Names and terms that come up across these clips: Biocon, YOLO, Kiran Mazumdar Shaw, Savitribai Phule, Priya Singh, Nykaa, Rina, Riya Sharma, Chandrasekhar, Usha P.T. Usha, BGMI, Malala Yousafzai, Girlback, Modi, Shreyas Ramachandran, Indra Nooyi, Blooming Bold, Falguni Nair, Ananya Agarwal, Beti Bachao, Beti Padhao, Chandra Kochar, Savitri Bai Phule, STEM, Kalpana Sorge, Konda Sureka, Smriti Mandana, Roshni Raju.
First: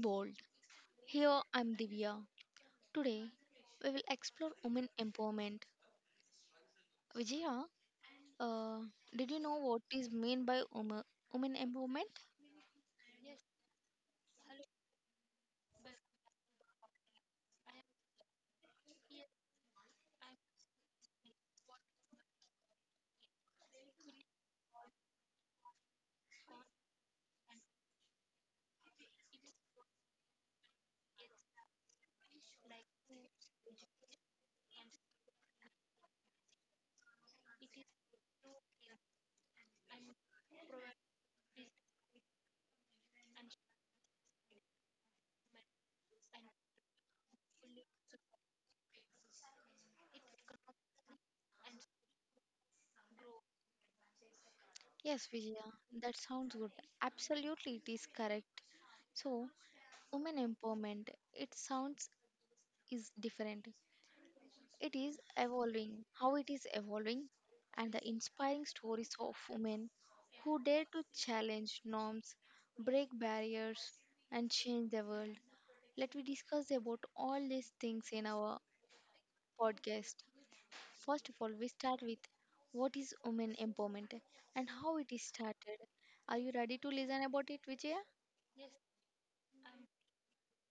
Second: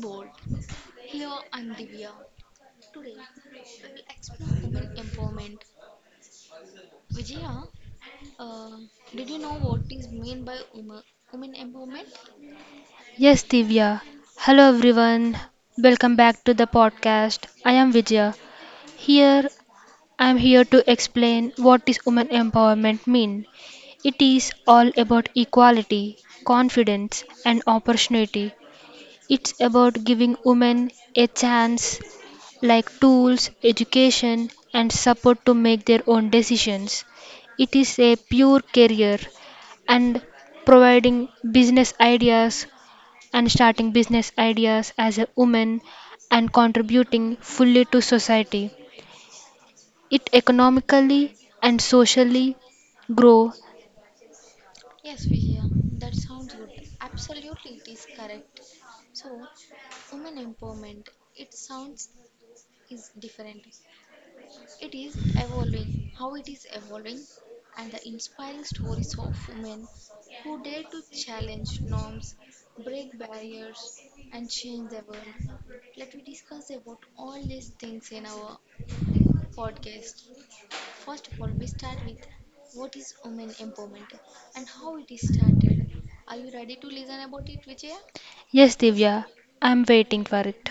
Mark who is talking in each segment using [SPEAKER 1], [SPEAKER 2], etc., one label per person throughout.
[SPEAKER 1] Bold. Here I'm Divya. Today we will explore women empowerment. Vijaya, uh, did you know what is meant by women empowerment?
[SPEAKER 2] Yes, Divya. Hello, everyone. Welcome back to the podcast. I am Vijaya. Here, I am here to explain what is women empowerment mean. It is all about equality, confidence, and opportunity. It's about giving women a chance, like tools, education, and support to make their own decisions. It is a pure career and providing business ideas, and starting business ideas as a woman and contributing fully to society. It economically and socially grow.
[SPEAKER 1] Yes, Vijaya, that sounds good. Absolutely, it is correct. So, women empowerment, it sounds is different. It is evolving, how it is evolving, and the inspiring stories of women who dare to challenge norms, break barriers, and change the world. Let me discuss about all these things in our podcast. First of all, we start with what is women empowerment and how it is started. Are you ready to listen about it, Vijaya?
[SPEAKER 2] Yes, Divya, I'm waiting for it.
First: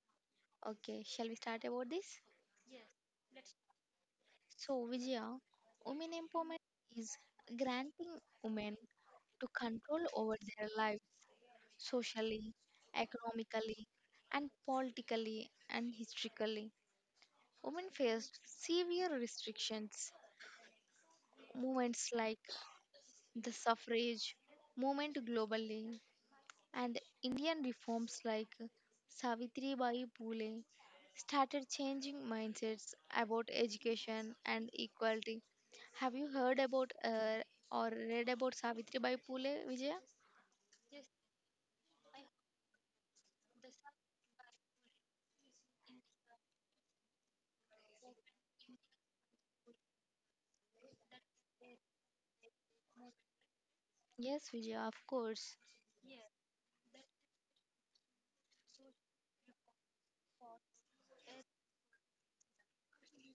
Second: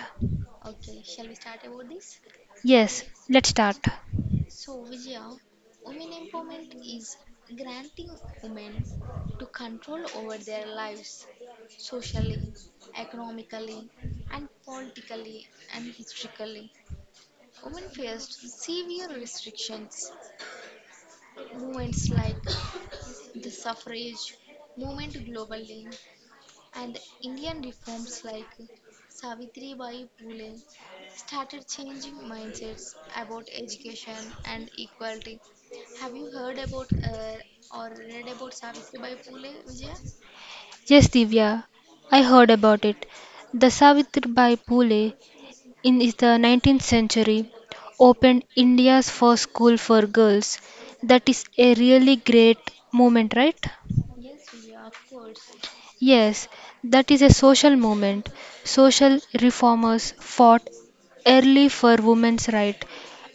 [SPEAKER 1] Okay, shall we start about this?
[SPEAKER 2] Yes, let's start.
[SPEAKER 1] So, Vijaya, women empowerment is granting women to control over their lives socially, economically, and politically and historically. Women faced severe restrictions. Movements like the suffrage movement globally and Indian reforms like Savitri Bai Phule started changing mindsets about education and equality. Have you heard about or read about Savitri Bai Phule, Vijaya?
[SPEAKER 2] Yes, Divya, I heard about it. The Savitribai Phule in is the 19th century opened India's first school for girls. That is a really great moment, right?
[SPEAKER 1] Yes, Vijaya, of course.
[SPEAKER 2] Yes, that is a social movement. Social reformers fought early for women's rights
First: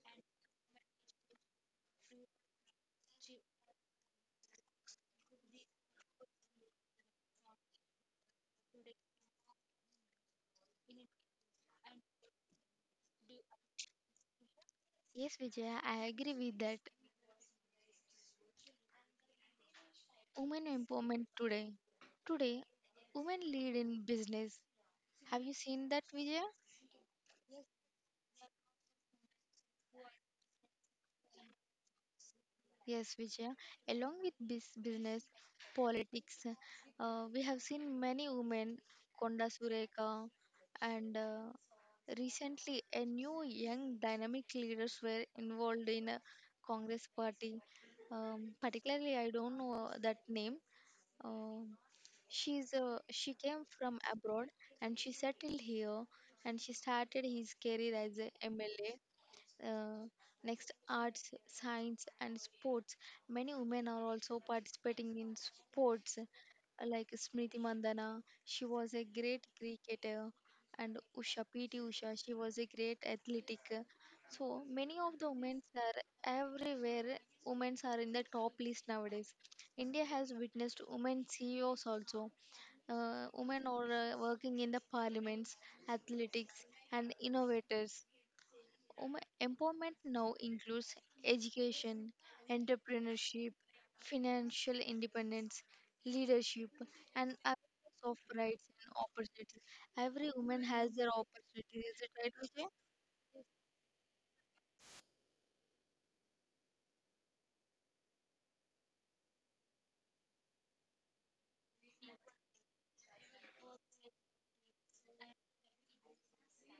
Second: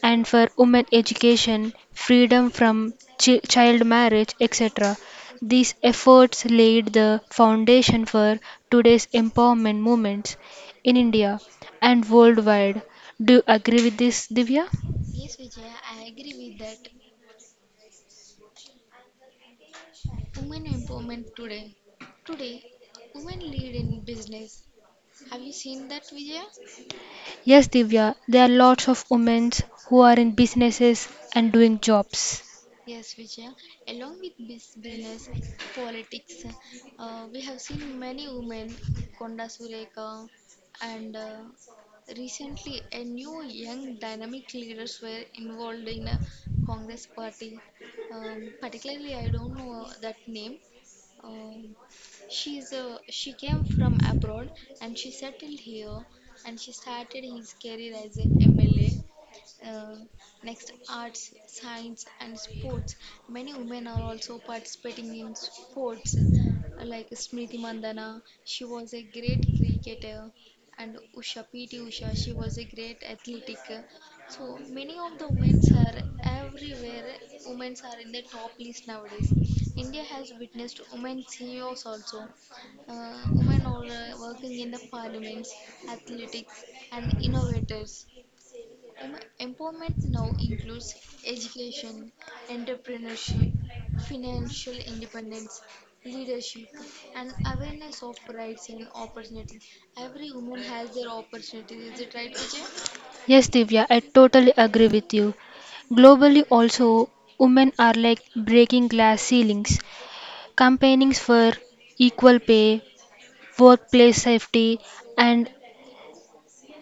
[SPEAKER 2] and for women education, freedom from child marriage, etc. These efforts laid the foundation for today's empowerment movements in India and worldwide. Do you agree with this, Divya?
[SPEAKER 1] Yes, Vijaya, I agree with that. Women empowerment today. Today, women lead in business. Have you seen that, Vijaya?
[SPEAKER 2] Yes, Divya, there are lots of women who are in businesses and doing jobs.
[SPEAKER 1] Yes, Vijaya. Along with business, politics, we have seen many women, Konda Sureka, and recently a new young dynamic leaders were involved in a Congress party. Particularly, I don't know that name. Um she's she came from abroad and she settled here and she started his career as a MLA uh, next, arts, science, and sports. Many women are also participating in sports like Smriti Mandana. She was a great cricketer, and Usha P.T. Usha. She was a great athletic. So many of the women are everywhere. Women are in the top list nowadays. India has witnessed women CEOs also women are working in the parliaments, athletics, and innovators. Empowerment now includes education, entrepreneurship, financial independence, leadership, and awareness of rights and opportunities. Every woman has their opportunity. Is it right, Vijay?
[SPEAKER 2] Yes, Divya, I totally agree with you. Globally, also, women are like breaking glass ceilings, campaigning for equal pay, workplace safety, and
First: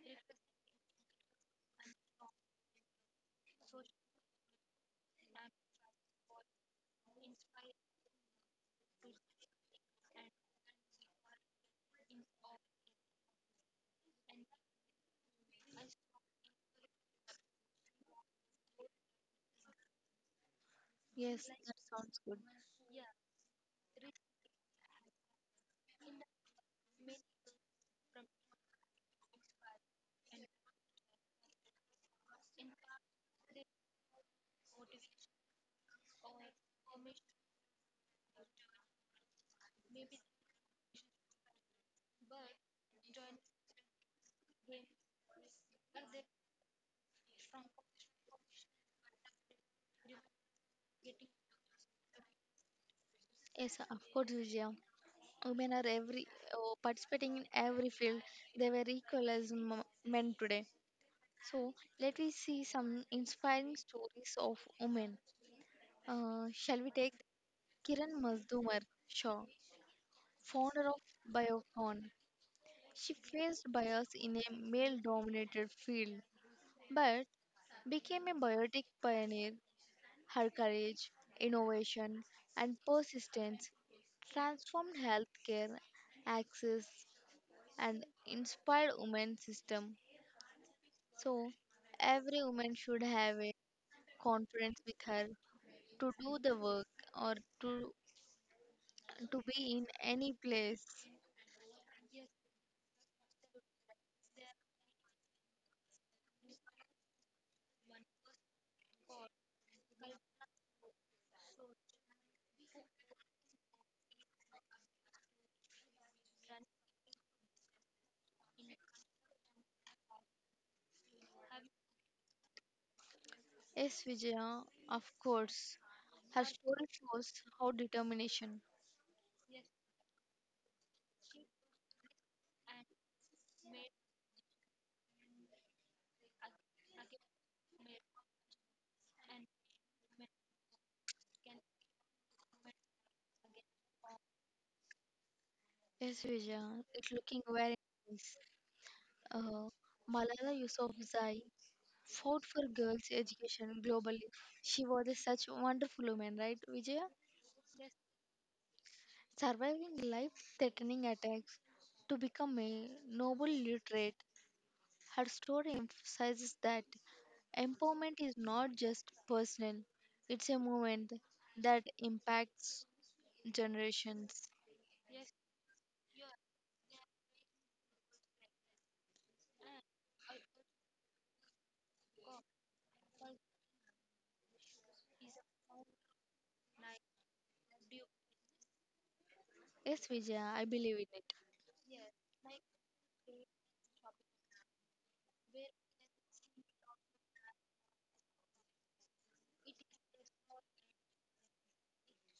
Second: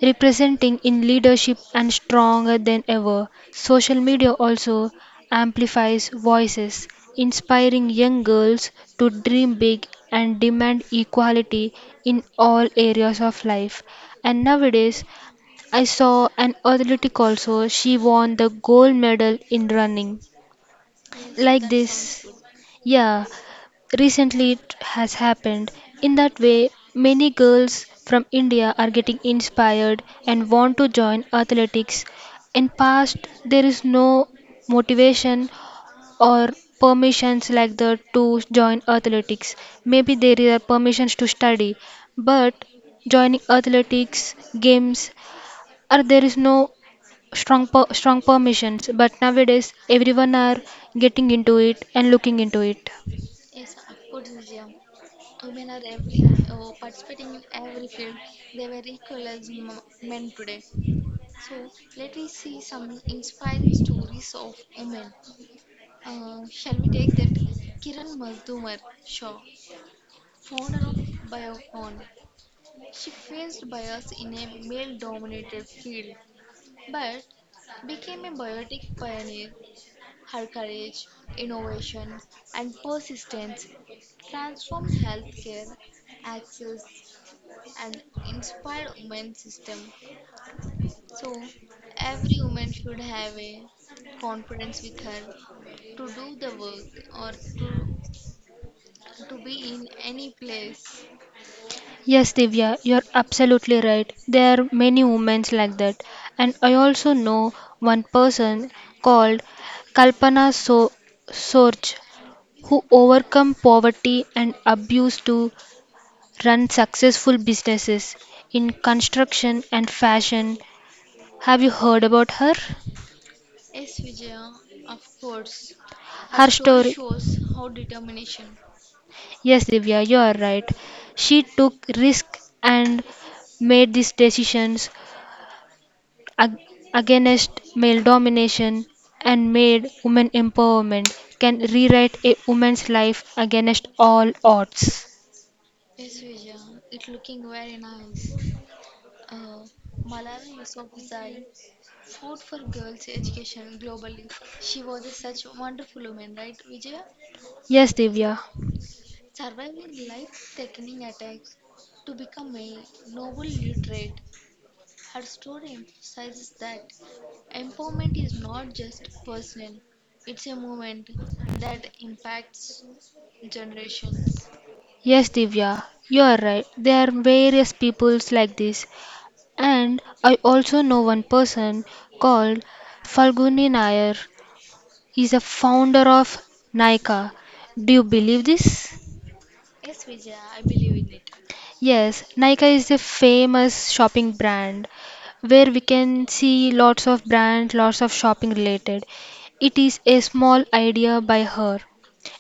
[SPEAKER 2] representing in leadership and stronger than ever. Social media also amplifies voices, inspiring young girls to dream big and demand equality in all areas of life. And nowadays, I saw an athletic also. She won the gold medal in running.
[SPEAKER 1] Yes,
[SPEAKER 2] Like
[SPEAKER 1] that
[SPEAKER 2] this.
[SPEAKER 1] sounds good.
[SPEAKER 2] Yeah, recently it has happened. In that way, many girls from India are getting inspired and want to join athletics. In past, there is no motivation or permissions like that to join athletics. Maybe there are permissions to study, but joining athletics, games, or there is no strong permissions, but nowadays everyone are getting into it and looking into it.
[SPEAKER 1] Yes, of course, Vijaya. Women are every participating in every field. They were equal as men today. So let me see some inspiring stories of women. Shall we take Kiran Mazumdar Shaw, founder of Biocon. She faced bias in a male dominated field but became a biotic pioneer. Her courage, innovation, and persistence transformed healthcare access and inspired women's system. So every woman should have a conference with her to do the work or to to be in any place.
[SPEAKER 2] Yes, Divya, you're absolutely right. There are many women like that, and I also know one person called Kalpana so sorge who overcome poverty and abuse to run successful businesses in construction and fashion. Have you heard about her
[SPEAKER 1] Yes, Vijaya, of course. Her
[SPEAKER 2] her
[SPEAKER 1] story
[SPEAKER 2] story
[SPEAKER 1] shows how determination.
[SPEAKER 2] Yes, Divya, you are right. She took risk and made these decisions ag- against male domination and made women empowerment can rewrite a woman's life against all odds.
[SPEAKER 1] Yes, Vijaya, it's looking very nice. Uh, Malala Yousafzai fought for girls' education globally. She was a such wonderful woman, right, Vijaya?
[SPEAKER 2] Yes, Divya.
[SPEAKER 1] Surviving life-threatening attacks to become a Nobel literate. Her story emphasizes that empowerment is not just personal; it's a movement that impacts generations.
[SPEAKER 2] Yes, Divya, you are right. There are various peoples like this. And I also know one person called Falguni Nair is a founder of Nykaa. Do you believe this?
[SPEAKER 1] Yes, Vijaya, I believe in it.
[SPEAKER 2] Yes, Nykaa is a famous shopping brand where we can see lots of brands, lots of shopping related. It is a small idea by her.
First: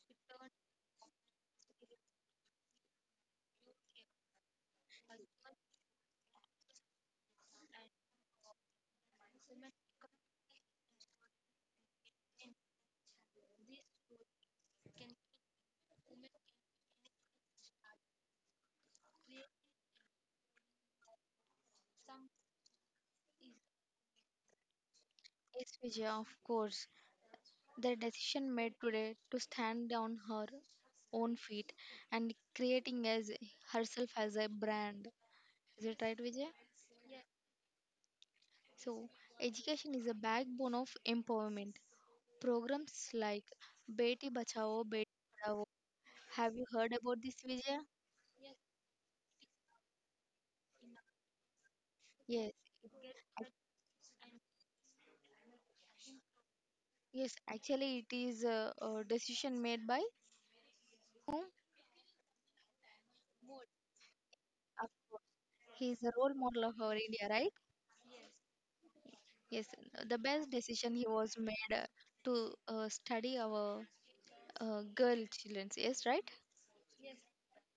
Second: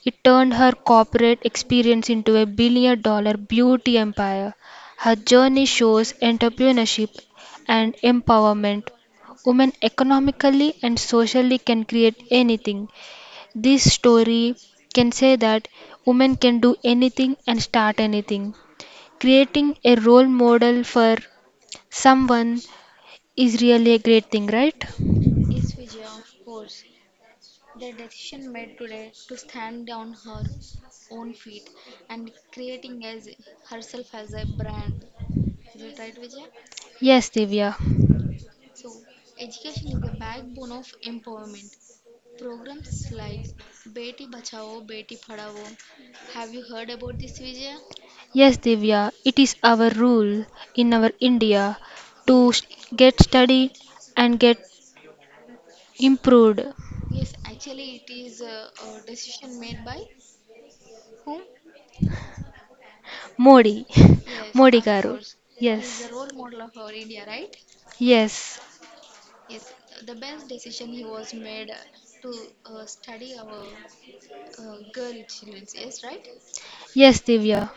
[SPEAKER 2] It turned her corporate experience into a billion-dollar beauty empire. Her journey shows entrepreneurship and empowerment. Women economically and socially can create anything. This story can say that women can do anything and start anything, creating a role model for someone is really a great thing, right?
[SPEAKER 1] Yes, Vijaya, of course. The decision made today to stand on her own feet and creating as herself as a brand. Is it right, Vijaya?
[SPEAKER 2] Yes, Divya.
[SPEAKER 1] So, education is a backbone of empowerment. Programs like Beti Bachao, Beti Padhao. Have you heard about this, Vijaya?
[SPEAKER 2] Yes, Divya. It is our rule in our India to
[SPEAKER 1] Yes.
[SPEAKER 2] get
[SPEAKER 1] Ac-
[SPEAKER 2] studied and get improved.
[SPEAKER 1] Yes, actually, it is a decision made by.
[SPEAKER 2] Modi. Modi Garu.
[SPEAKER 1] He is
[SPEAKER 2] Yes.
[SPEAKER 1] a role model of our India, right?
[SPEAKER 2] Yes.
[SPEAKER 1] Yes, the best decision he was made to study our girl children. Yes, right?
[SPEAKER 2] Yes, Divya.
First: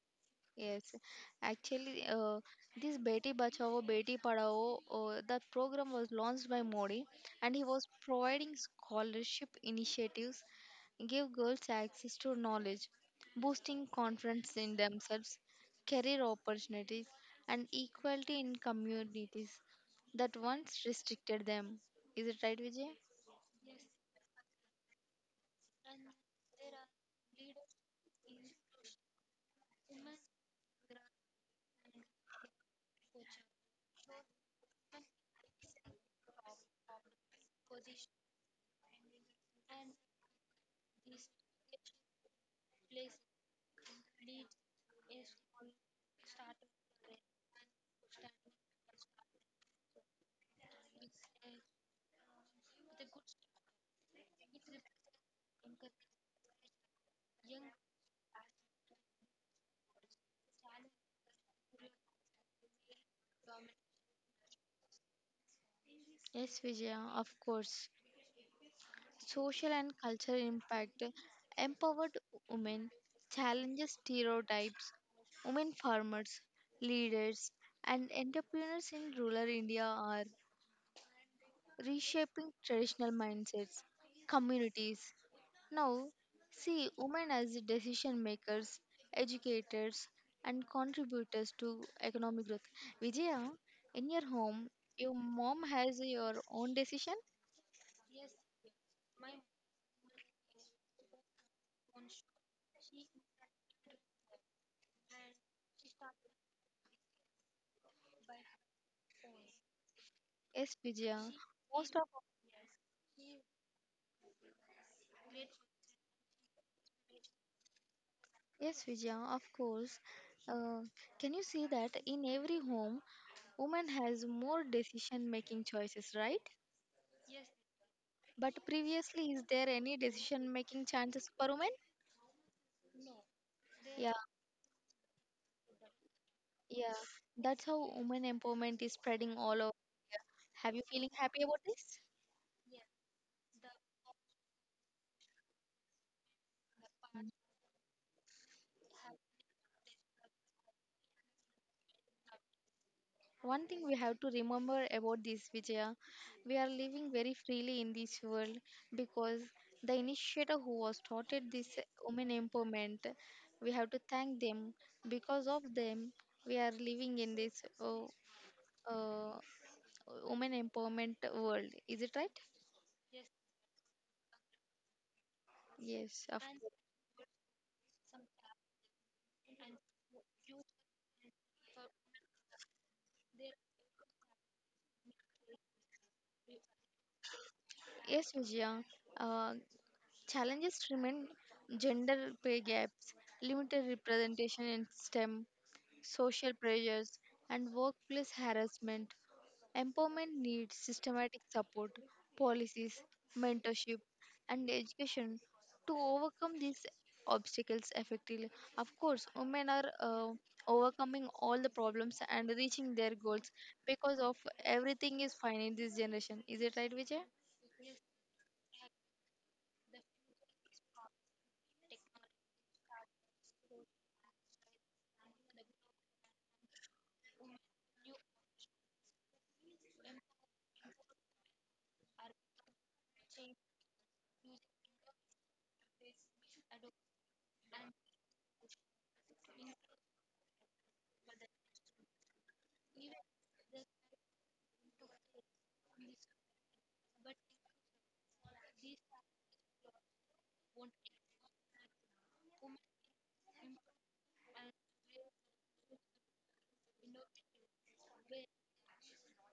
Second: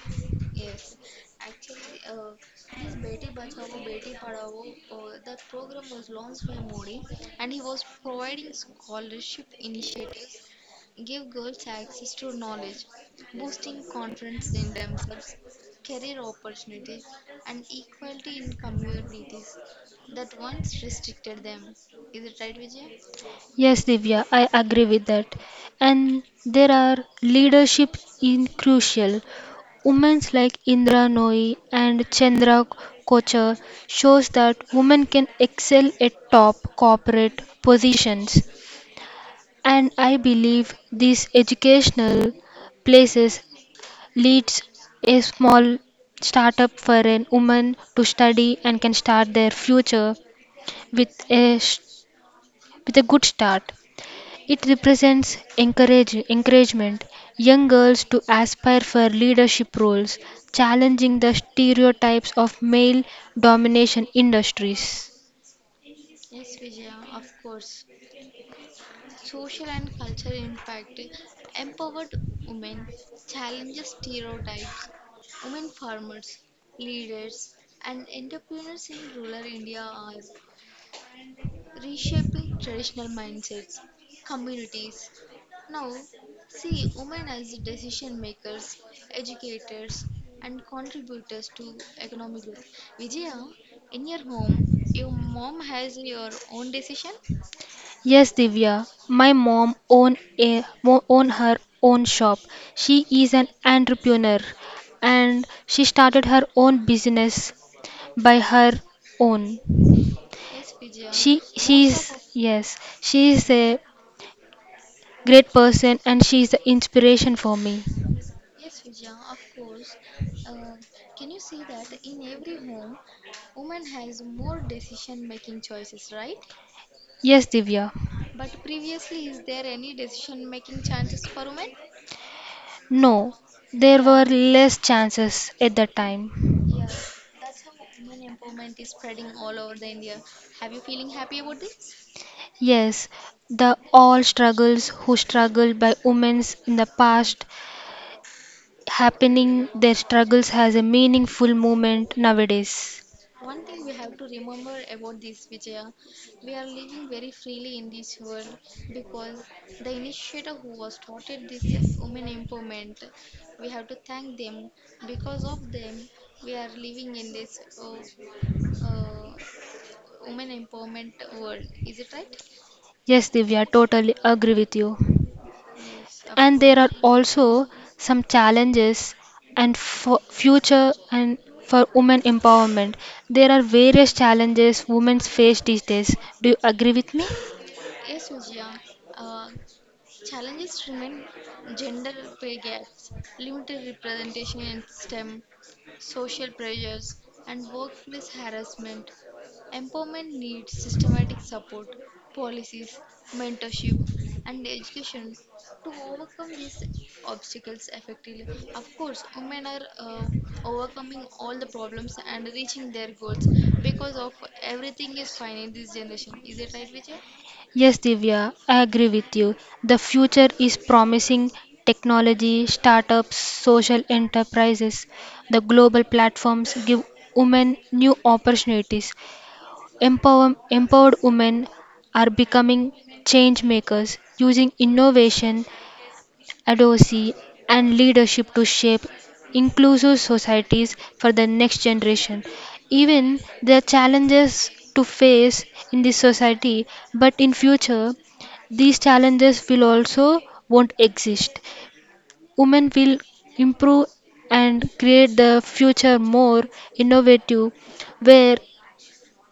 [SPEAKER 1] Yes. Actually, this Beti Bachao Beti Padhao, the program was launched by Modi, and he was providing scholarship initiatives, give girls access to knowledge, boosting confidence in themselves, career opportunities, and equality in communities that once restricted them. Is it right, Vijay?
[SPEAKER 2] Yes, Divya, I agree with that. And there are leadership in crucial. Women like Indra Nooyi and Chandra Kochar shows that women can excel at top corporate positions. And I believe these educational places leads a small startup for an woman to study and can start their future with a s- with a good start. It represents encouragement young girls to aspire for leadership roles, challenging the stereotypes of male domination industries.
[SPEAKER 1] Yes, Vijaya, of course. Social and cultural impact. Empowered women challenges stereotypes. Women farmers, leaders, and entrepreneurs in rural India are reshaping traditional mindsets, communities. Now, see women as decision makers, educators, and contributors to economic growth. Vijaya, in your home, your mom has your own decision?
[SPEAKER 2] Yes, Divya, my mom own her own shop. She is an entrepreneur and she started her own business by her own.
[SPEAKER 1] Yes, Vijaya.
[SPEAKER 2] She is. Yes, she is a great person and she is the inspiration for me.
[SPEAKER 1] Yes, Vijaya, of course. Uh, can you see that in every home, woman has more decision-making choices, right?
[SPEAKER 2] Yes, Divya.
[SPEAKER 1] But previously, is there any decision-making chances for women?
[SPEAKER 2] No, there
[SPEAKER 1] Yeah,
[SPEAKER 2] were less chances at that time.
[SPEAKER 1] yeah. That's how women empowerment is spreading all over. Have you feeling happy about this?
[SPEAKER 2] Yes, the all struggles who struggled by women's in the past happening their struggles has a meaningful movement nowadays.
[SPEAKER 1] One thing we have to remember about this, Vijaya, we are living very freely in this world because the initiator who was started this women empowerment, we have to thank them. Because of them, we are living in this uh, women empowerment world. Is it right?
[SPEAKER 2] Yes, Divya, totally agree with you.
[SPEAKER 1] Yes, of
[SPEAKER 2] And
[SPEAKER 1] course.
[SPEAKER 2] there are also some challenges and for future and for women empowerment. There are various challenges women face these days. Do you agree with me?
[SPEAKER 1] Yes, Vijaya. Uh, Challenges remain gender pay gaps, limited representation in STEM, social pressures, and workplace harassment. Empowerment needs systematic support, policies, mentorship, and education to overcome these obstacles effectively. Of course, women are overcoming all the problems and reaching their goals because of everything is fine in this generation. Is it right, Vijay?
[SPEAKER 2] Yes, Divya, I agree with you. The future is promising technology, startups, social enterprises, the global platforms give women new opportunities. Empowered women are becoming change makers using innovation, advocacy, and leadership to shape inclusive societies for the next generation. Even the challenges to face in this society, but in future, these challenges will also won't exist. Women will improve and create the future more innovative, where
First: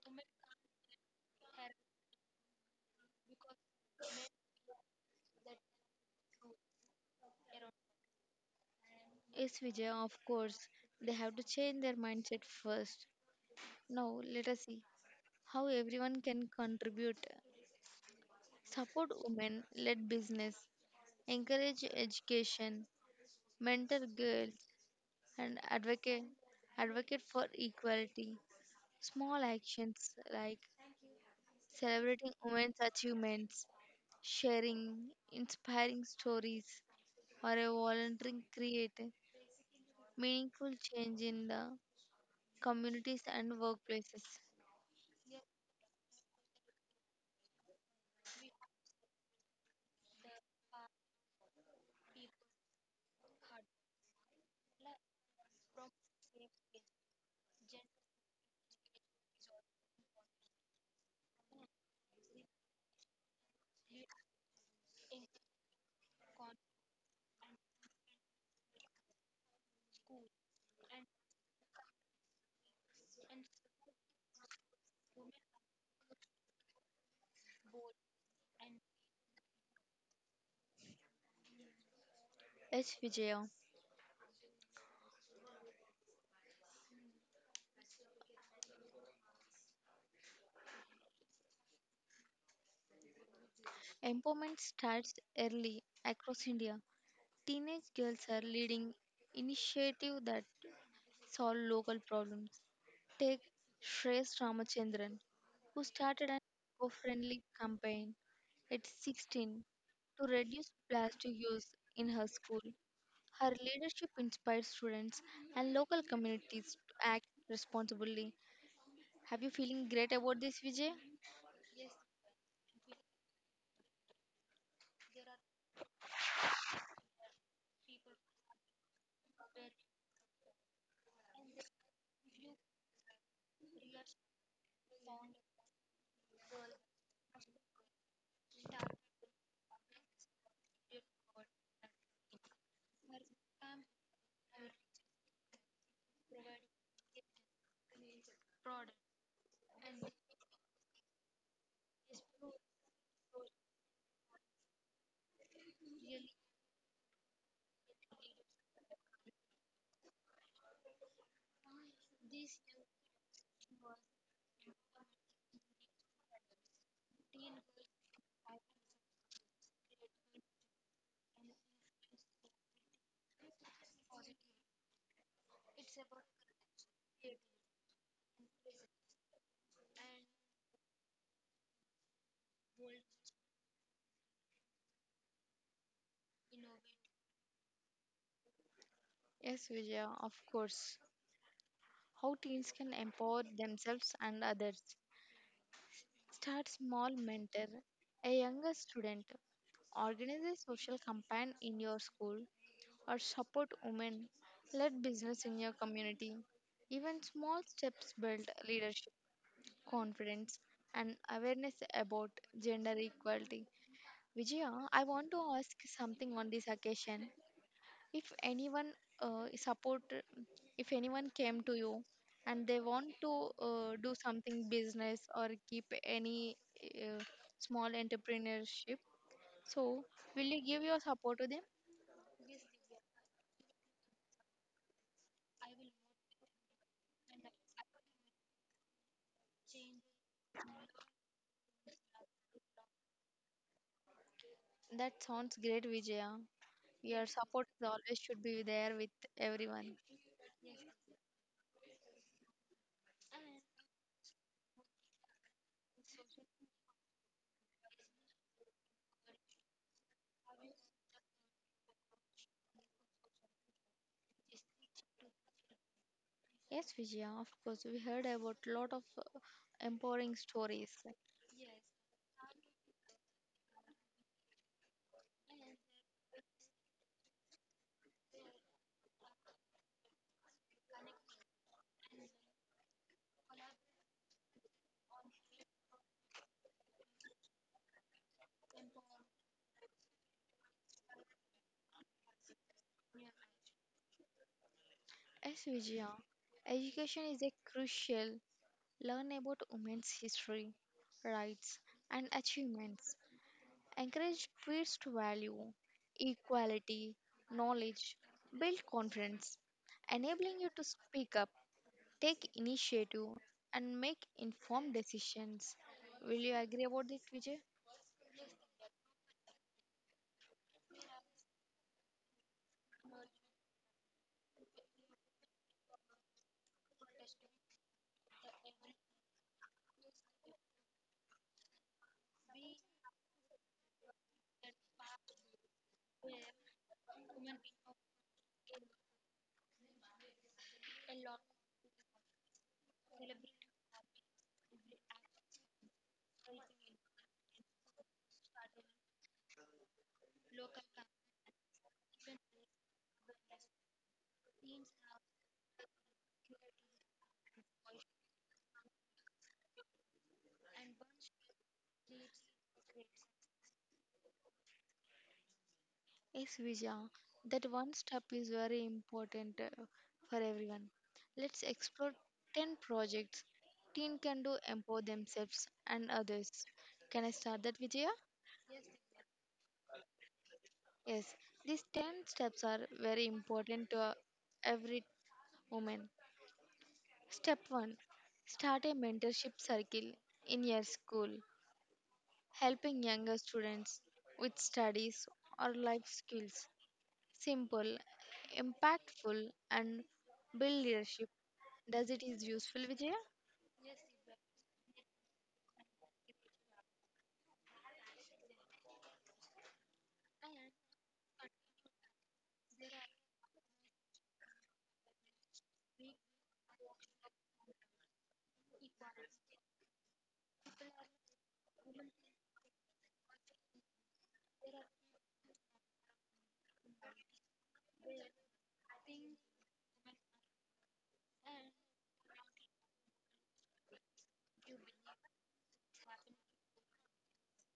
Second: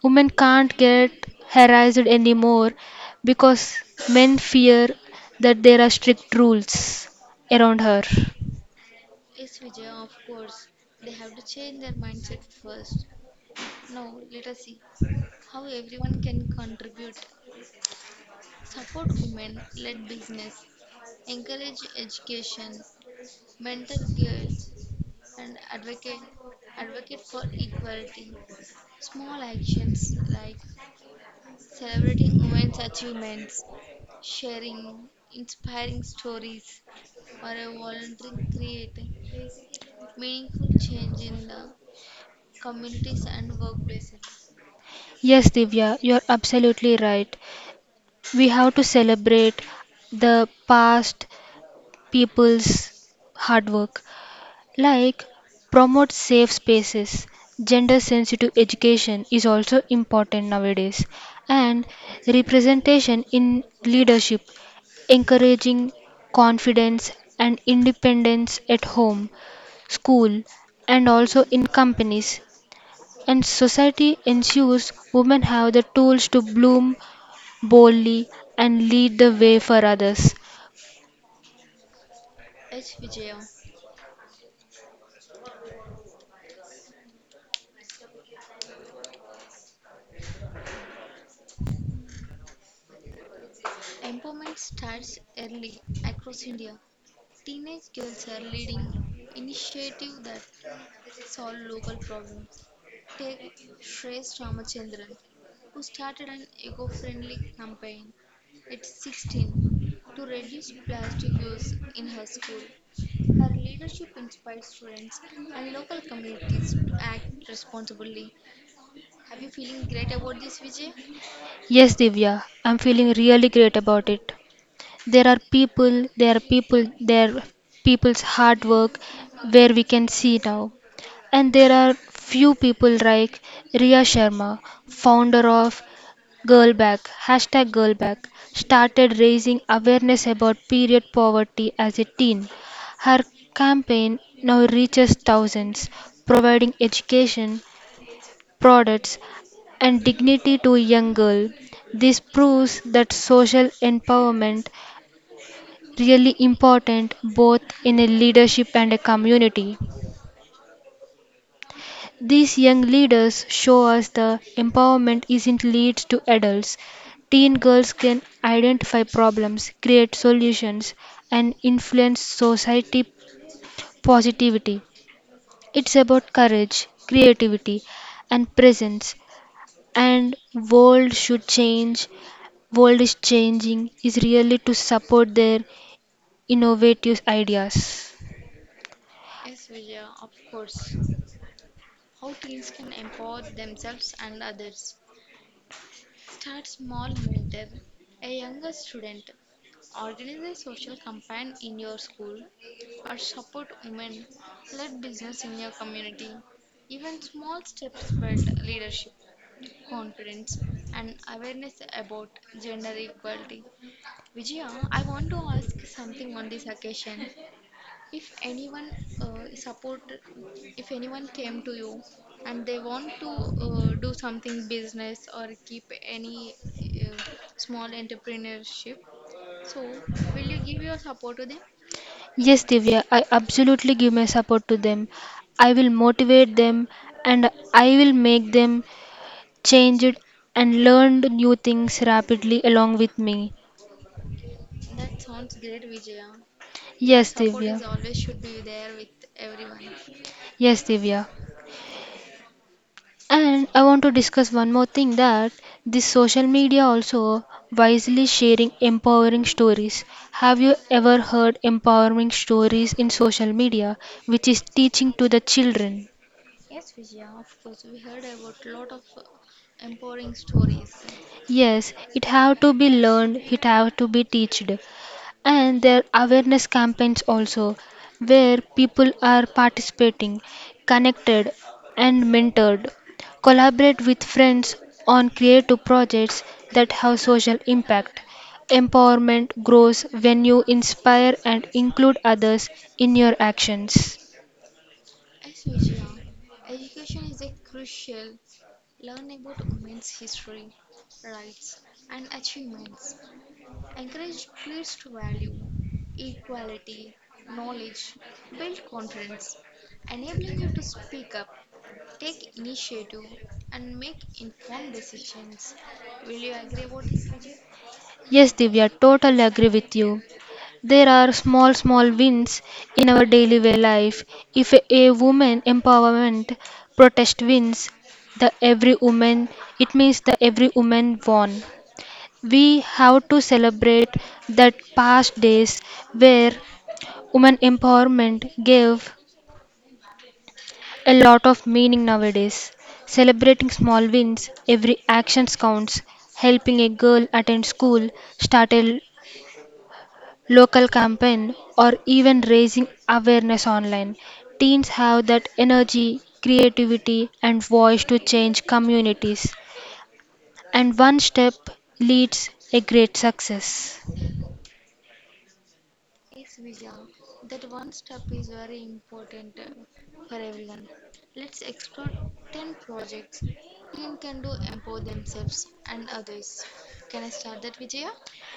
[SPEAKER 2] women can't get harassed anymore because men fear that there are strict rules around her.
[SPEAKER 1] Yes, Vijay, of course. They have to change their mindset first. Now, let us see how everyone can contribute. Support women led business, encourage education, mentor girls, and advocate for equality. Small actions like celebrating women's achievements, sharing inspiring stories, or a volunteering create meaningful change in the communities and workplaces.
[SPEAKER 2] Yes, Divya, you're absolutely right. We have to celebrate the past people's hard work, like promote safe spaces. Gender sensitive education is also important nowadays, and representation in leadership encouraging confidence and independence at home, school, and also in companies. And society ensures women have the tools to bloom boldly and lead the way for others.
[SPEAKER 1] H. Vijaya. Empowerment starts early across India. Teenage girls are leading initiatives that solve local problems. Take Shreyas Ramachandran, who started an eco-friendly campaign at 16 to reduce plastic use in her school. Her leadership inspires students and local communities to act responsibly. Have you feeling great about this, Vijay?
[SPEAKER 2] Yes, Divya, I'm feeling really great about it. There are people's hard work where we can see now, and there are few people like Riya Sharma, founder of Girlback, hashtag Girlback, started raising awareness about period poverty as a teen. Her campaign now reaches thousands, providing education, products, and dignity to a young girl. This proves that social empowerment really important both in a leadership and a community. These young leaders show us the empowerment isn't limited to adults. Teen girls can identify problems, create solutions, and influence society positivity. It's about courage, creativity, and presence. And
[SPEAKER 1] Yes,
[SPEAKER 2] world
[SPEAKER 1] Vijaya,
[SPEAKER 2] should
[SPEAKER 1] of course.
[SPEAKER 2] change. World
[SPEAKER 1] How
[SPEAKER 2] is
[SPEAKER 1] teens can
[SPEAKER 2] changing
[SPEAKER 1] empower
[SPEAKER 2] is
[SPEAKER 1] themselves
[SPEAKER 2] really
[SPEAKER 1] and
[SPEAKER 2] to
[SPEAKER 1] others.
[SPEAKER 2] support their
[SPEAKER 1] Start small
[SPEAKER 2] innovative
[SPEAKER 1] mentor. A
[SPEAKER 2] ideas.
[SPEAKER 1] younger student organize a social campaign in your school or support women led business in your community. Even small steps build leadership, confidence, and awareness about gender equality. Vijaya, I want to ask something on this occasion. If anyone support, if anyone came to you and they want to do something business or keep any uh, small entrepreneurship, so will you give your support to them? That sounds great, Vijaya. Your support is always should be there with everyone.
[SPEAKER 2] Yes, Divya, I absolutely give my support to them. I will motivate them and I will make them change it and learn new things
[SPEAKER 1] Yes,
[SPEAKER 2] rapidly
[SPEAKER 1] Vijaya, of
[SPEAKER 2] along with
[SPEAKER 1] course. We heard
[SPEAKER 2] me.
[SPEAKER 1] about lot of empowering stories.
[SPEAKER 2] Yes, Divya. Yes, Divya. And I want to discuss one more thing that this social media also wisely sharing empowering stories. Have you ever heard empowering stories in social media, which is teaching
[SPEAKER 1] Yes,
[SPEAKER 2] to the
[SPEAKER 1] Vijaya.
[SPEAKER 2] children?
[SPEAKER 1] Education is a crucial learn about women's history, rights, and achievements,
[SPEAKER 2] Yes, it
[SPEAKER 1] encourage
[SPEAKER 2] have to
[SPEAKER 1] peers to
[SPEAKER 2] be
[SPEAKER 1] value
[SPEAKER 2] learned, it have to be
[SPEAKER 1] equality,
[SPEAKER 2] teached.
[SPEAKER 1] knowledge, build
[SPEAKER 2] And there are
[SPEAKER 1] confidence,
[SPEAKER 2] awareness campaigns
[SPEAKER 1] enabling you to
[SPEAKER 2] also
[SPEAKER 1] speak up,
[SPEAKER 2] where
[SPEAKER 1] take
[SPEAKER 2] people
[SPEAKER 1] initiative,
[SPEAKER 2] are
[SPEAKER 1] and make
[SPEAKER 2] participating,
[SPEAKER 1] informed decisions.
[SPEAKER 2] connected
[SPEAKER 1] Will you agree
[SPEAKER 2] and
[SPEAKER 1] about this, Vijay?
[SPEAKER 2] mentored. Collaborate with friends on creative projects that have social impact. Empowerment grows when you inspire and include others in your actions. Yes, Divya, totally agree with you. There are
[SPEAKER 1] Yes,
[SPEAKER 2] small small
[SPEAKER 1] Vijaya, that
[SPEAKER 2] wins
[SPEAKER 1] one step
[SPEAKER 2] in our
[SPEAKER 1] is very
[SPEAKER 2] daily way
[SPEAKER 1] important
[SPEAKER 2] life. If
[SPEAKER 1] for
[SPEAKER 2] a
[SPEAKER 1] everyone.
[SPEAKER 2] woman
[SPEAKER 1] Let's explore
[SPEAKER 2] empowerment
[SPEAKER 1] 10 projects
[SPEAKER 2] protest
[SPEAKER 1] teen
[SPEAKER 2] wins,
[SPEAKER 1] can do empower
[SPEAKER 2] the every
[SPEAKER 1] themselves and
[SPEAKER 2] woman
[SPEAKER 1] others.
[SPEAKER 2] it means
[SPEAKER 1] Can I
[SPEAKER 2] the
[SPEAKER 1] start that,
[SPEAKER 2] every
[SPEAKER 1] Vijaya?
[SPEAKER 2] woman won. We have to
[SPEAKER 1] Yes, these
[SPEAKER 2] celebrate
[SPEAKER 1] 10 steps are
[SPEAKER 2] that
[SPEAKER 1] very
[SPEAKER 2] past
[SPEAKER 1] important to
[SPEAKER 2] days
[SPEAKER 1] every
[SPEAKER 2] where
[SPEAKER 1] woman.
[SPEAKER 2] women
[SPEAKER 1] Step
[SPEAKER 2] empowerment
[SPEAKER 1] 1,
[SPEAKER 2] gave
[SPEAKER 1] start a mentorship circle in your
[SPEAKER 2] a lot
[SPEAKER 1] school,
[SPEAKER 2] of meaning nowadays.
[SPEAKER 1] helping younger students
[SPEAKER 2] Celebrating
[SPEAKER 1] with
[SPEAKER 2] small wins,
[SPEAKER 1] studies or
[SPEAKER 2] every
[SPEAKER 1] life
[SPEAKER 2] action
[SPEAKER 1] skills.
[SPEAKER 2] counts.
[SPEAKER 1] Simple,
[SPEAKER 2] Helping a girl attend
[SPEAKER 1] impactful,
[SPEAKER 2] school,
[SPEAKER 1] and
[SPEAKER 2] start a
[SPEAKER 1] build leadership. Does it is useful,
[SPEAKER 2] local
[SPEAKER 1] Vijaya?
[SPEAKER 2] campaign or even raising awareness online. Teens have that energy, creativity and voice to change communities and one step leads a great success.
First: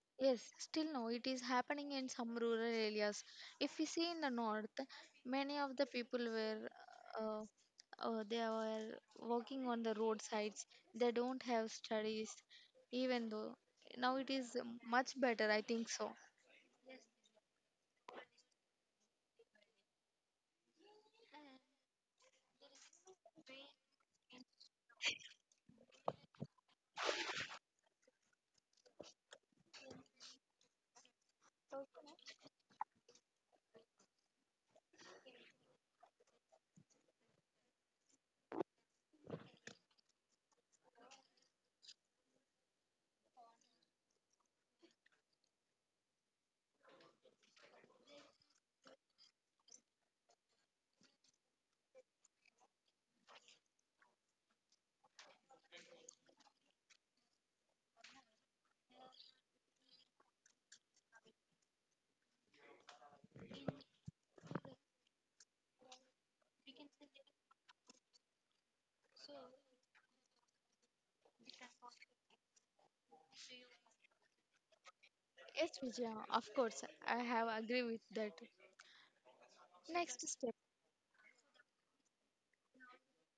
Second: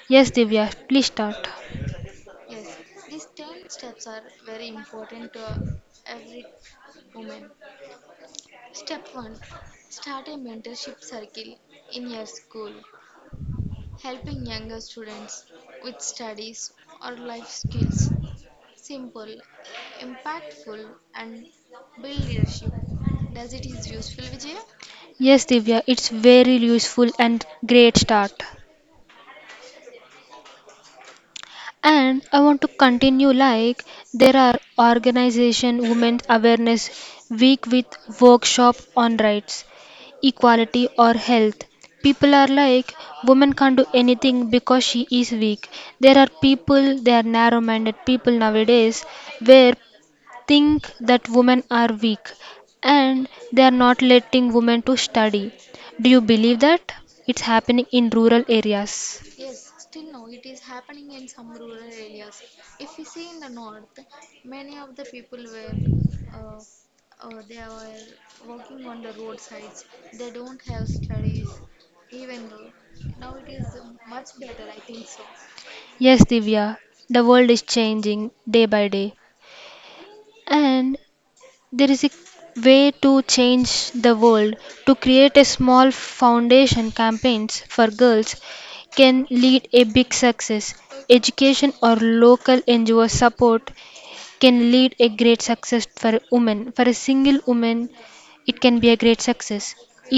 [SPEAKER 2] Yes,
[SPEAKER 1] Yes,
[SPEAKER 2] Divya, please
[SPEAKER 1] still no,
[SPEAKER 2] start.
[SPEAKER 1] it is happening in some rural areas. If we see in the north, many of the people were uh, they were working on the roadsides. They don't have studies, even though now it is much better. I think so.
[SPEAKER 2] Yes, Divya, it's very useful and great start. And I want to continue like there are organization women's awareness week with workshop on rights, equality or health. People are like women can't do anything because she is weak. There are people, they are narrow minded people nowadays where think that women are weak and they are not letting women to study. Do you believe that? It's happening in rural areas. Yes, Divya, the world is changing day by day, and there is a way to change the world. To create a small foundation campaigns for girls can lead a big success.
[SPEAKER 1] Yes, Vijaya,
[SPEAKER 2] Education
[SPEAKER 1] of
[SPEAKER 2] or
[SPEAKER 1] course,
[SPEAKER 2] local
[SPEAKER 1] I have
[SPEAKER 2] NGO
[SPEAKER 1] agree with
[SPEAKER 2] support
[SPEAKER 1] that.
[SPEAKER 2] can lead a great success for
[SPEAKER 1] Next
[SPEAKER 2] women.
[SPEAKER 1] step.
[SPEAKER 2] For a single woman, it can be a great success.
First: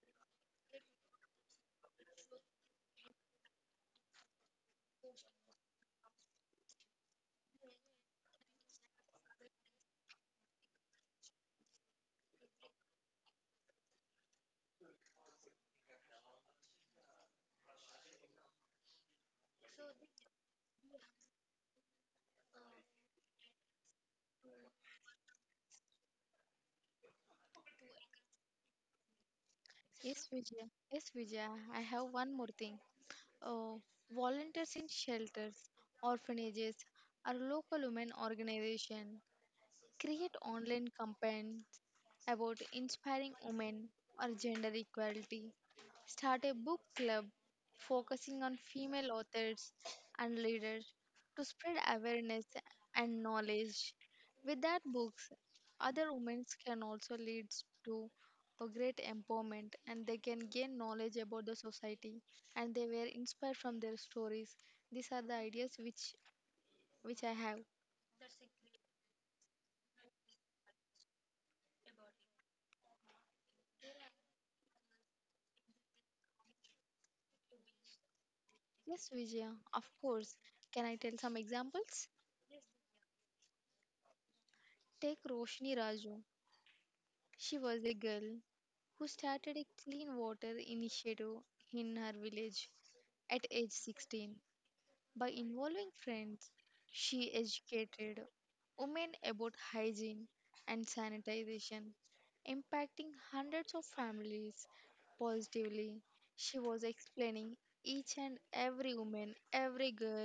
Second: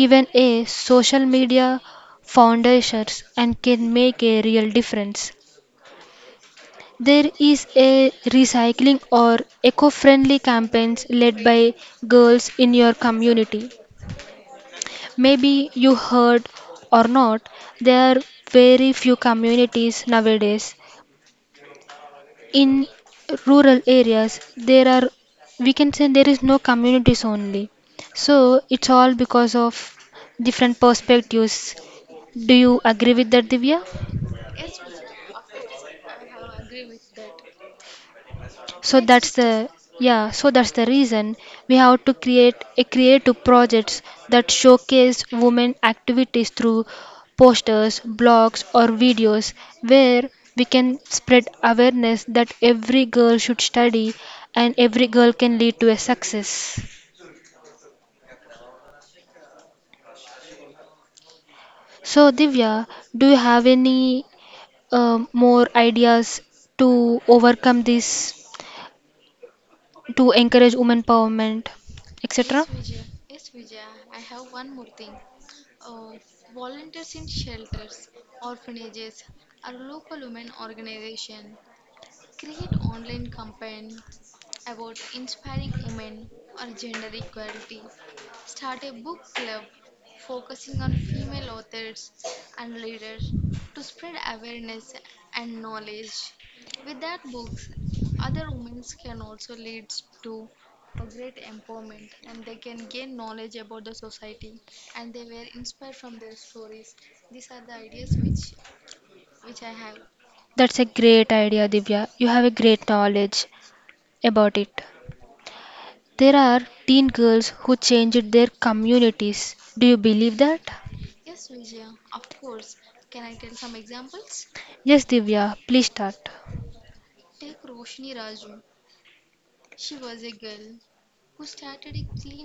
[SPEAKER 2] Even a social media foundations and can make a real difference. There is a recycling or eco-friendly campaigns led by girls in your community. Maybe you heard or not, there are very few communities nowadays. In rural areas, there are we can say there is no communities only. So it's all because of different perspectives. Do you agree with that, Divya?
[SPEAKER 1] Yes, Vijaya. Yes, Vijaya. I have one
[SPEAKER 2] So
[SPEAKER 1] more
[SPEAKER 2] that's
[SPEAKER 1] thing.
[SPEAKER 2] the yeah, so
[SPEAKER 1] Uh,
[SPEAKER 2] that's the reason
[SPEAKER 1] volunteers
[SPEAKER 2] we
[SPEAKER 1] in
[SPEAKER 2] have to create
[SPEAKER 1] shelters,
[SPEAKER 2] a creative projects
[SPEAKER 1] orphanages,
[SPEAKER 2] that
[SPEAKER 1] or
[SPEAKER 2] showcase
[SPEAKER 1] local
[SPEAKER 2] women
[SPEAKER 1] women
[SPEAKER 2] activities through
[SPEAKER 1] organization
[SPEAKER 2] posters,
[SPEAKER 1] create
[SPEAKER 2] blogs or
[SPEAKER 1] online
[SPEAKER 2] videos
[SPEAKER 1] campaigns
[SPEAKER 2] where we can
[SPEAKER 1] about
[SPEAKER 2] spread
[SPEAKER 1] inspiring
[SPEAKER 2] awareness that
[SPEAKER 1] women
[SPEAKER 2] every
[SPEAKER 1] or
[SPEAKER 2] girl should
[SPEAKER 1] gender
[SPEAKER 2] study
[SPEAKER 1] equality,
[SPEAKER 2] and every girl can
[SPEAKER 1] start
[SPEAKER 2] lead to
[SPEAKER 1] a
[SPEAKER 2] a
[SPEAKER 1] book club
[SPEAKER 2] success.
[SPEAKER 1] focusing on female authors and leaders to spread
[SPEAKER 2] So Divya,
[SPEAKER 1] awareness
[SPEAKER 2] do you have
[SPEAKER 1] and
[SPEAKER 2] any
[SPEAKER 1] knowledge. With
[SPEAKER 2] more
[SPEAKER 1] that books,
[SPEAKER 2] ideas to
[SPEAKER 1] other women
[SPEAKER 2] overcome this?
[SPEAKER 1] can also lead to
[SPEAKER 2] To
[SPEAKER 1] a
[SPEAKER 2] encourage
[SPEAKER 1] great
[SPEAKER 2] women empowerment,
[SPEAKER 1] empowerment and they can
[SPEAKER 2] etc. Yes, et
[SPEAKER 1] gain
[SPEAKER 2] cetera.
[SPEAKER 1] knowledge about the society and they were inspired from their stories. These are the ideas which I have. Yes, Vijaya, of course. Can I tell some examples? Take Roshni Raju. She was a girl who started a clean water initiative in her
[SPEAKER 2] That's a
[SPEAKER 1] village
[SPEAKER 2] great idea, Divya.
[SPEAKER 1] at
[SPEAKER 2] You have a
[SPEAKER 1] age
[SPEAKER 2] great
[SPEAKER 1] 16.
[SPEAKER 2] knowledge
[SPEAKER 1] By
[SPEAKER 2] about it.
[SPEAKER 1] involving friends,
[SPEAKER 2] There are
[SPEAKER 1] she
[SPEAKER 2] teen girls who
[SPEAKER 1] educated
[SPEAKER 2] changed their
[SPEAKER 1] women
[SPEAKER 2] communities.
[SPEAKER 1] about
[SPEAKER 2] Do you believe
[SPEAKER 1] hygiene
[SPEAKER 2] that?
[SPEAKER 1] and sanitization, impacting hundreds of
[SPEAKER 2] Yes, Divya,
[SPEAKER 1] families
[SPEAKER 2] please start.
[SPEAKER 1] positively. She was explaining each and every woman, every girl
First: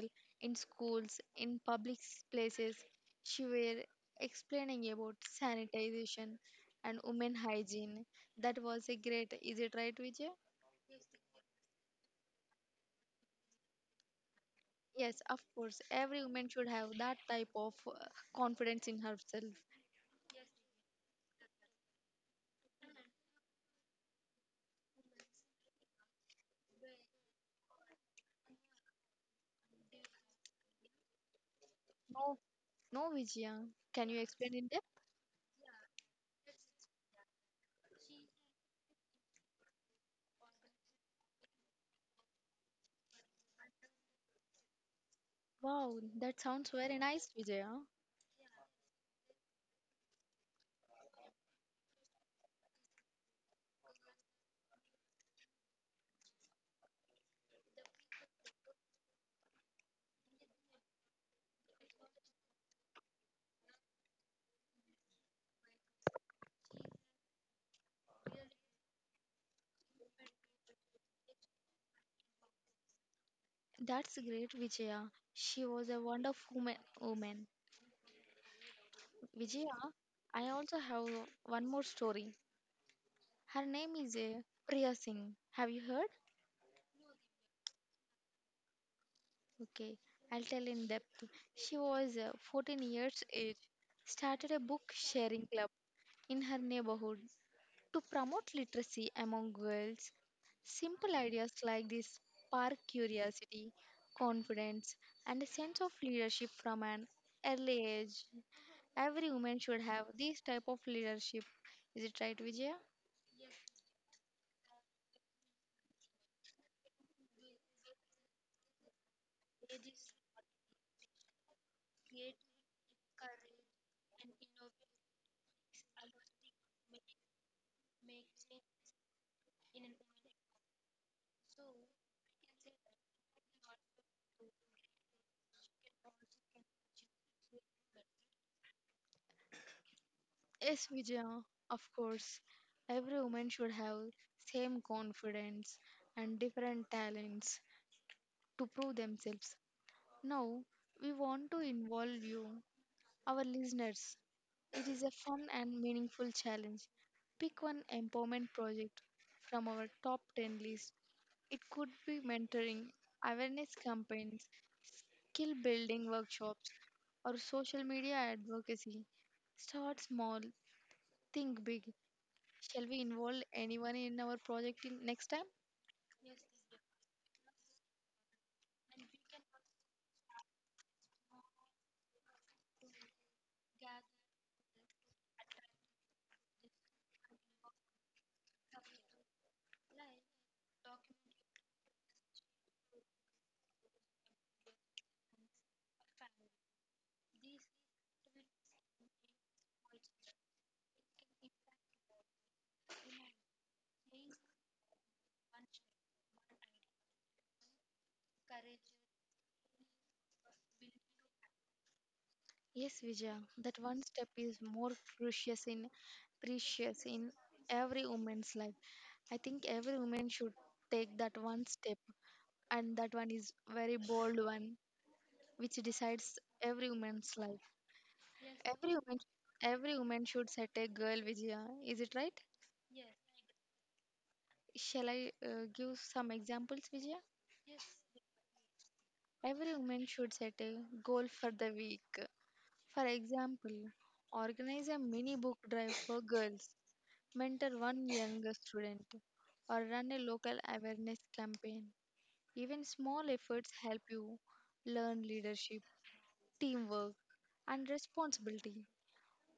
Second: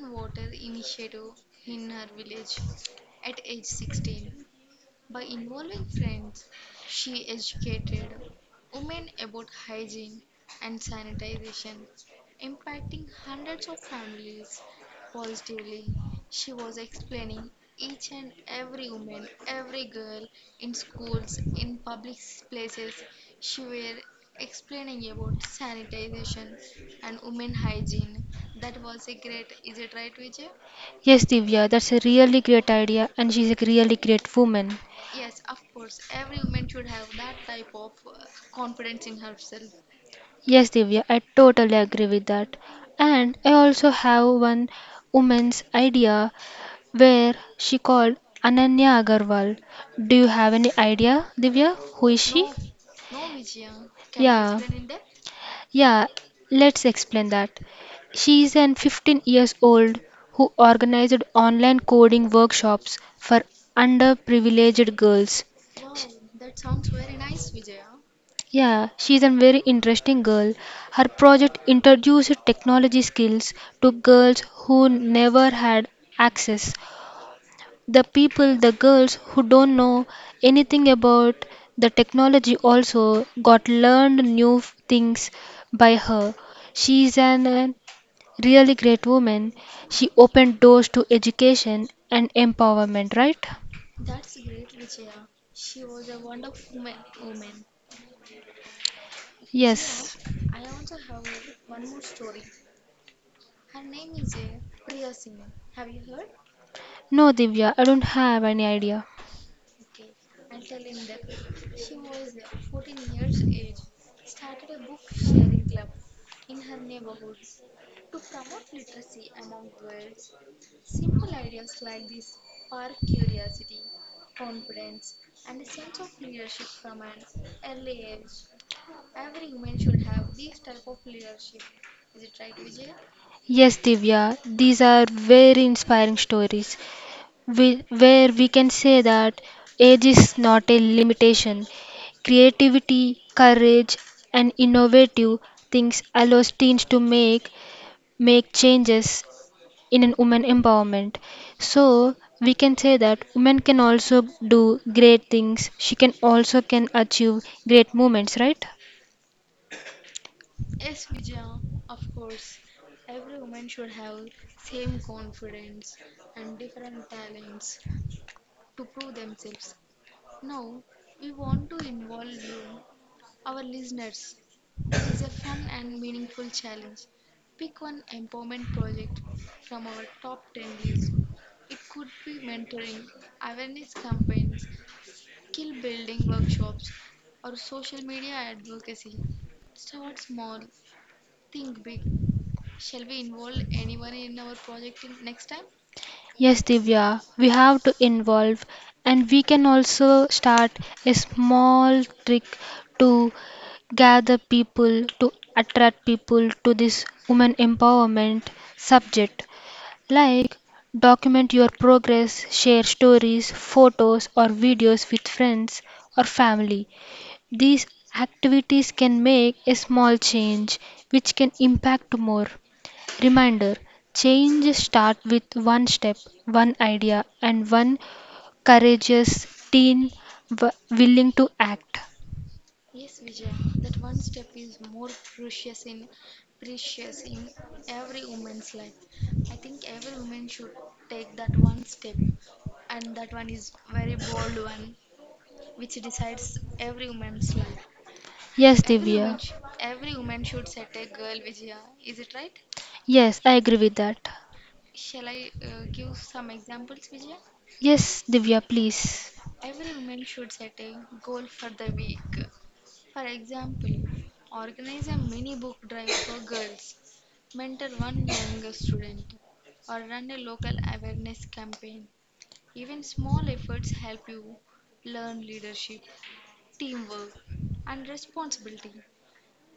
[SPEAKER 1] in schools, in public places. She were explaining about sanitization and women hygiene. That was a great. Is it right, Vijay? Yes, of course. Every woman should have that type of confidence in herself.
[SPEAKER 2] Yes, Divya, that's a really great idea, and she's a really great woman.
[SPEAKER 1] No, no, Vijaya.
[SPEAKER 2] Yes,
[SPEAKER 1] Can
[SPEAKER 2] Divya,
[SPEAKER 1] you
[SPEAKER 2] I
[SPEAKER 1] explain in
[SPEAKER 2] totally
[SPEAKER 1] depth?
[SPEAKER 2] agree with that. And I also have one woman's idea where she called Ananya Agarwal. Do you have any idea, Divya? Who is she? Yeah.
[SPEAKER 1] Wow, that sounds
[SPEAKER 2] Yeah,
[SPEAKER 1] very nice,
[SPEAKER 2] let's explain
[SPEAKER 1] Vijaya.
[SPEAKER 2] that. She is an 15 years old who organized online coding workshops for underprivileged girls. Yeah, she is a very interesting girl. Her project introduced technology skills to girls who never had access. The people, the girls who don't know anything about the technology also got learned things by her. She is an really great
[SPEAKER 1] That's great,
[SPEAKER 2] woman. She
[SPEAKER 1] Vijaya.
[SPEAKER 2] opened
[SPEAKER 1] She
[SPEAKER 2] doors to
[SPEAKER 1] was a
[SPEAKER 2] education
[SPEAKER 1] wonderful woman.
[SPEAKER 2] and
[SPEAKER 1] woman.
[SPEAKER 2] empowerment, right?
[SPEAKER 1] Vijaya, I also have one more story.
[SPEAKER 2] Yes.
[SPEAKER 1] Her name is Priya Singh. Have you heard?
[SPEAKER 2] No, Divya, I don't
[SPEAKER 1] Okay,
[SPEAKER 2] have any
[SPEAKER 1] I'll tell
[SPEAKER 2] idea.
[SPEAKER 1] in depth. She was 14 years age, started a book sharing club in her neighborhood to promote literacy among girls. Simple ideas like this spark curiosity, confidence, and a sense of leadership from an early age. Every woman should have this type of leadership. Is it right, Vijaya?
[SPEAKER 2] Yes, Divya, these are very inspiring stories, where we can say that age is not a limitation. Creativity, courage, and innovative things allows teens to make changes in an woman empowerment. So we can say that women can also do great things. She can also can achieve great moments, right?
[SPEAKER 1] Yes, Vijaya, of course. Every woman should have same confidence and different talents to prove themselves. Now, we want to involve you, our listeners. It is a fun and meaningful challenge. Pick one empowerment project from our top 10 list. It could be mentoring, awareness campaigns, skill building workshops, or social media advocacy. Start small, think big. Shall we involve anyone in our project in next time?
[SPEAKER 2] Yes, Divya, we have to involve, and we can also start a small trick to gather people, to attract people to this women empowerment subject. Like, document your progress, share stories, photos, or videos with friends or family. These activities can make a small change, which can impact more. Reminder change starts with one step, one idea, and one courageous teen willing to act.
[SPEAKER 1] Yes, Vijaya, that one step is more precious in precious in every woman's life. I think every woman should take that one step and that one is very bold one which decides every woman's life,
[SPEAKER 2] Yes, Every
[SPEAKER 1] every woman,
[SPEAKER 2] Divya.
[SPEAKER 1] every woman should set a girl, Vijaya, is it right?
[SPEAKER 2] Yes, I agree with that.
[SPEAKER 1] Shall I give some examples, Vijaya?
[SPEAKER 2] Yes, Divya, please.
[SPEAKER 1] Every woman should set a goal for the week. For example, organize a mini book drive for girls, mentor one younger student, or run a local awareness campaign. Even small efforts help you learn leadership, teamwork, and responsibility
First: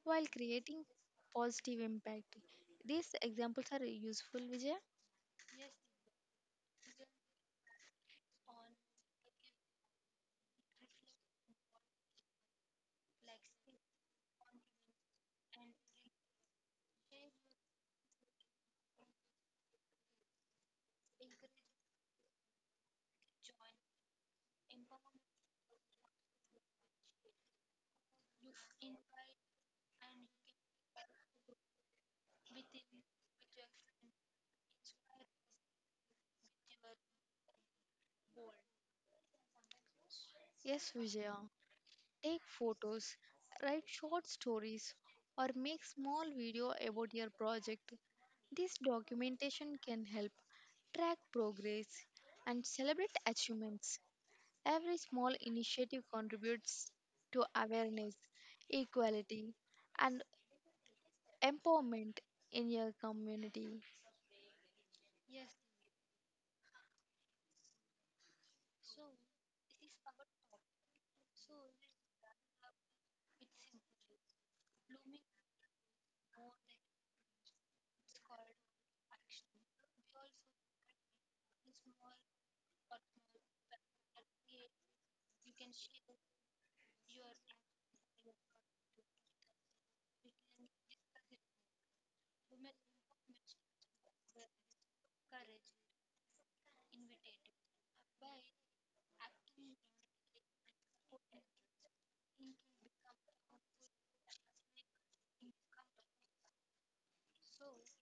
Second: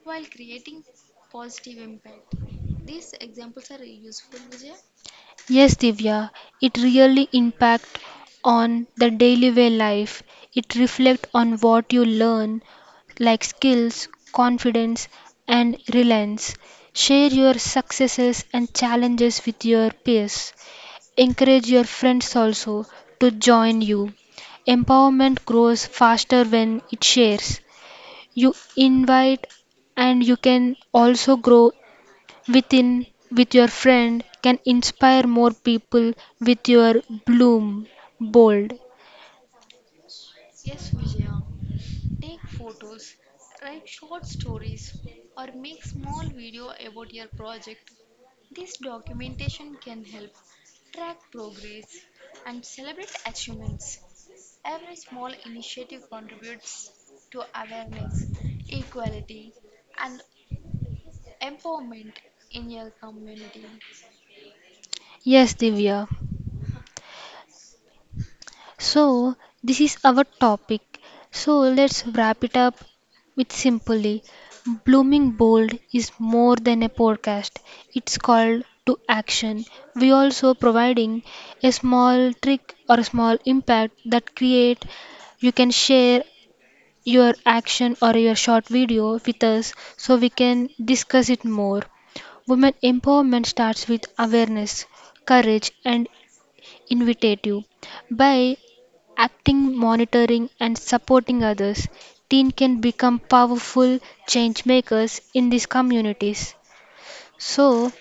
[SPEAKER 1] while creating positive impact. These examples are useful, Vijay.
[SPEAKER 2] Yes, Divya, it really impact on the daily way life. It reflect on what you learn, like skills, confidence, and reliance. Share your successes and challenges with your peers. Encourage your friends also to join you. Empowerment grows faster when it shares. You invite and you can also grow within with your friend can inspire more people with your bloom bold.
[SPEAKER 1] Yes, Vijaya. Take photos, write short stories, or make small video about your project. This documentation can help track progress and celebrate achievements. Every small initiative contributes to awareness, equality, and empowerment in your community.
[SPEAKER 2] Yes, Divya. So this is our topic. So let's wrap it up with simply Blooming Bold is more than a podcast. It's called to action. We also providing a small trick or a small impact that create you can share your action or your short video with us so we can discuss it more. Women empowerment starts with awareness, courage, and initiative. By acting, monitoring, and supporting others, teen can become powerful change makers in these communities. So,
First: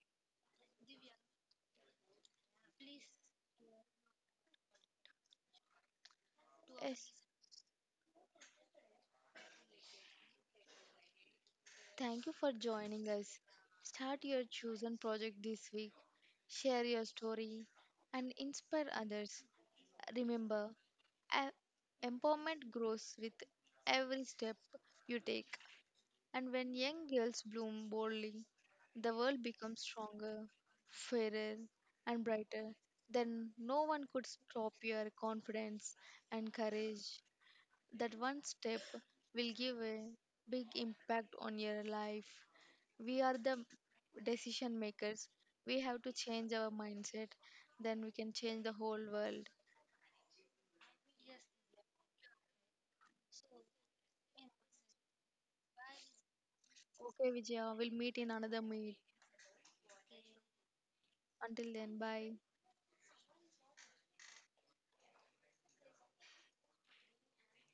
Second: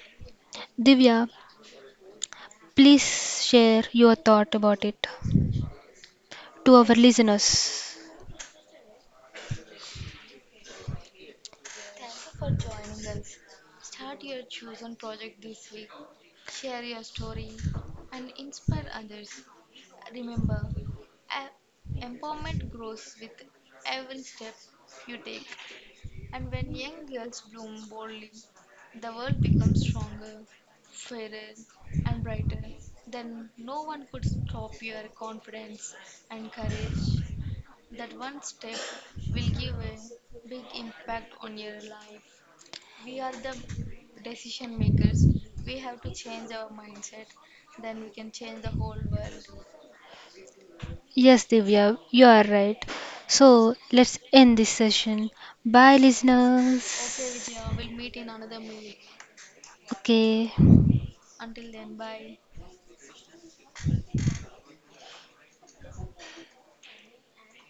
[SPEAKER 2] Divya, please share your thought about it to our
[SPEAKER 1] Yes.
[SPEAKER 2] listeners.
[SPEAKER 1] Thank you for joining us. Start your chosen project this week. Share your story and inspire others. Remember, e- empowerment grows with every step you take. And when young girls bloom boldly, the world becomes stronger, fairer, and brighter. Then no one could stop your confidence and courage. That one step will give a big impact on your life. We are the decision makers. We have to change our mindset. Then we can change the whole world.
[SPEAKER 2] Yes, Divya, you are right. So let's end this session. Bye,
[SPEAKER 1] Okay,
[SPEAKER 2] listeners.
[SPEAKER 1] Vijaya, we'll meet in another meet.
[SPEAKER 2] Okay.
[SPEAKER 1] Until then, bye.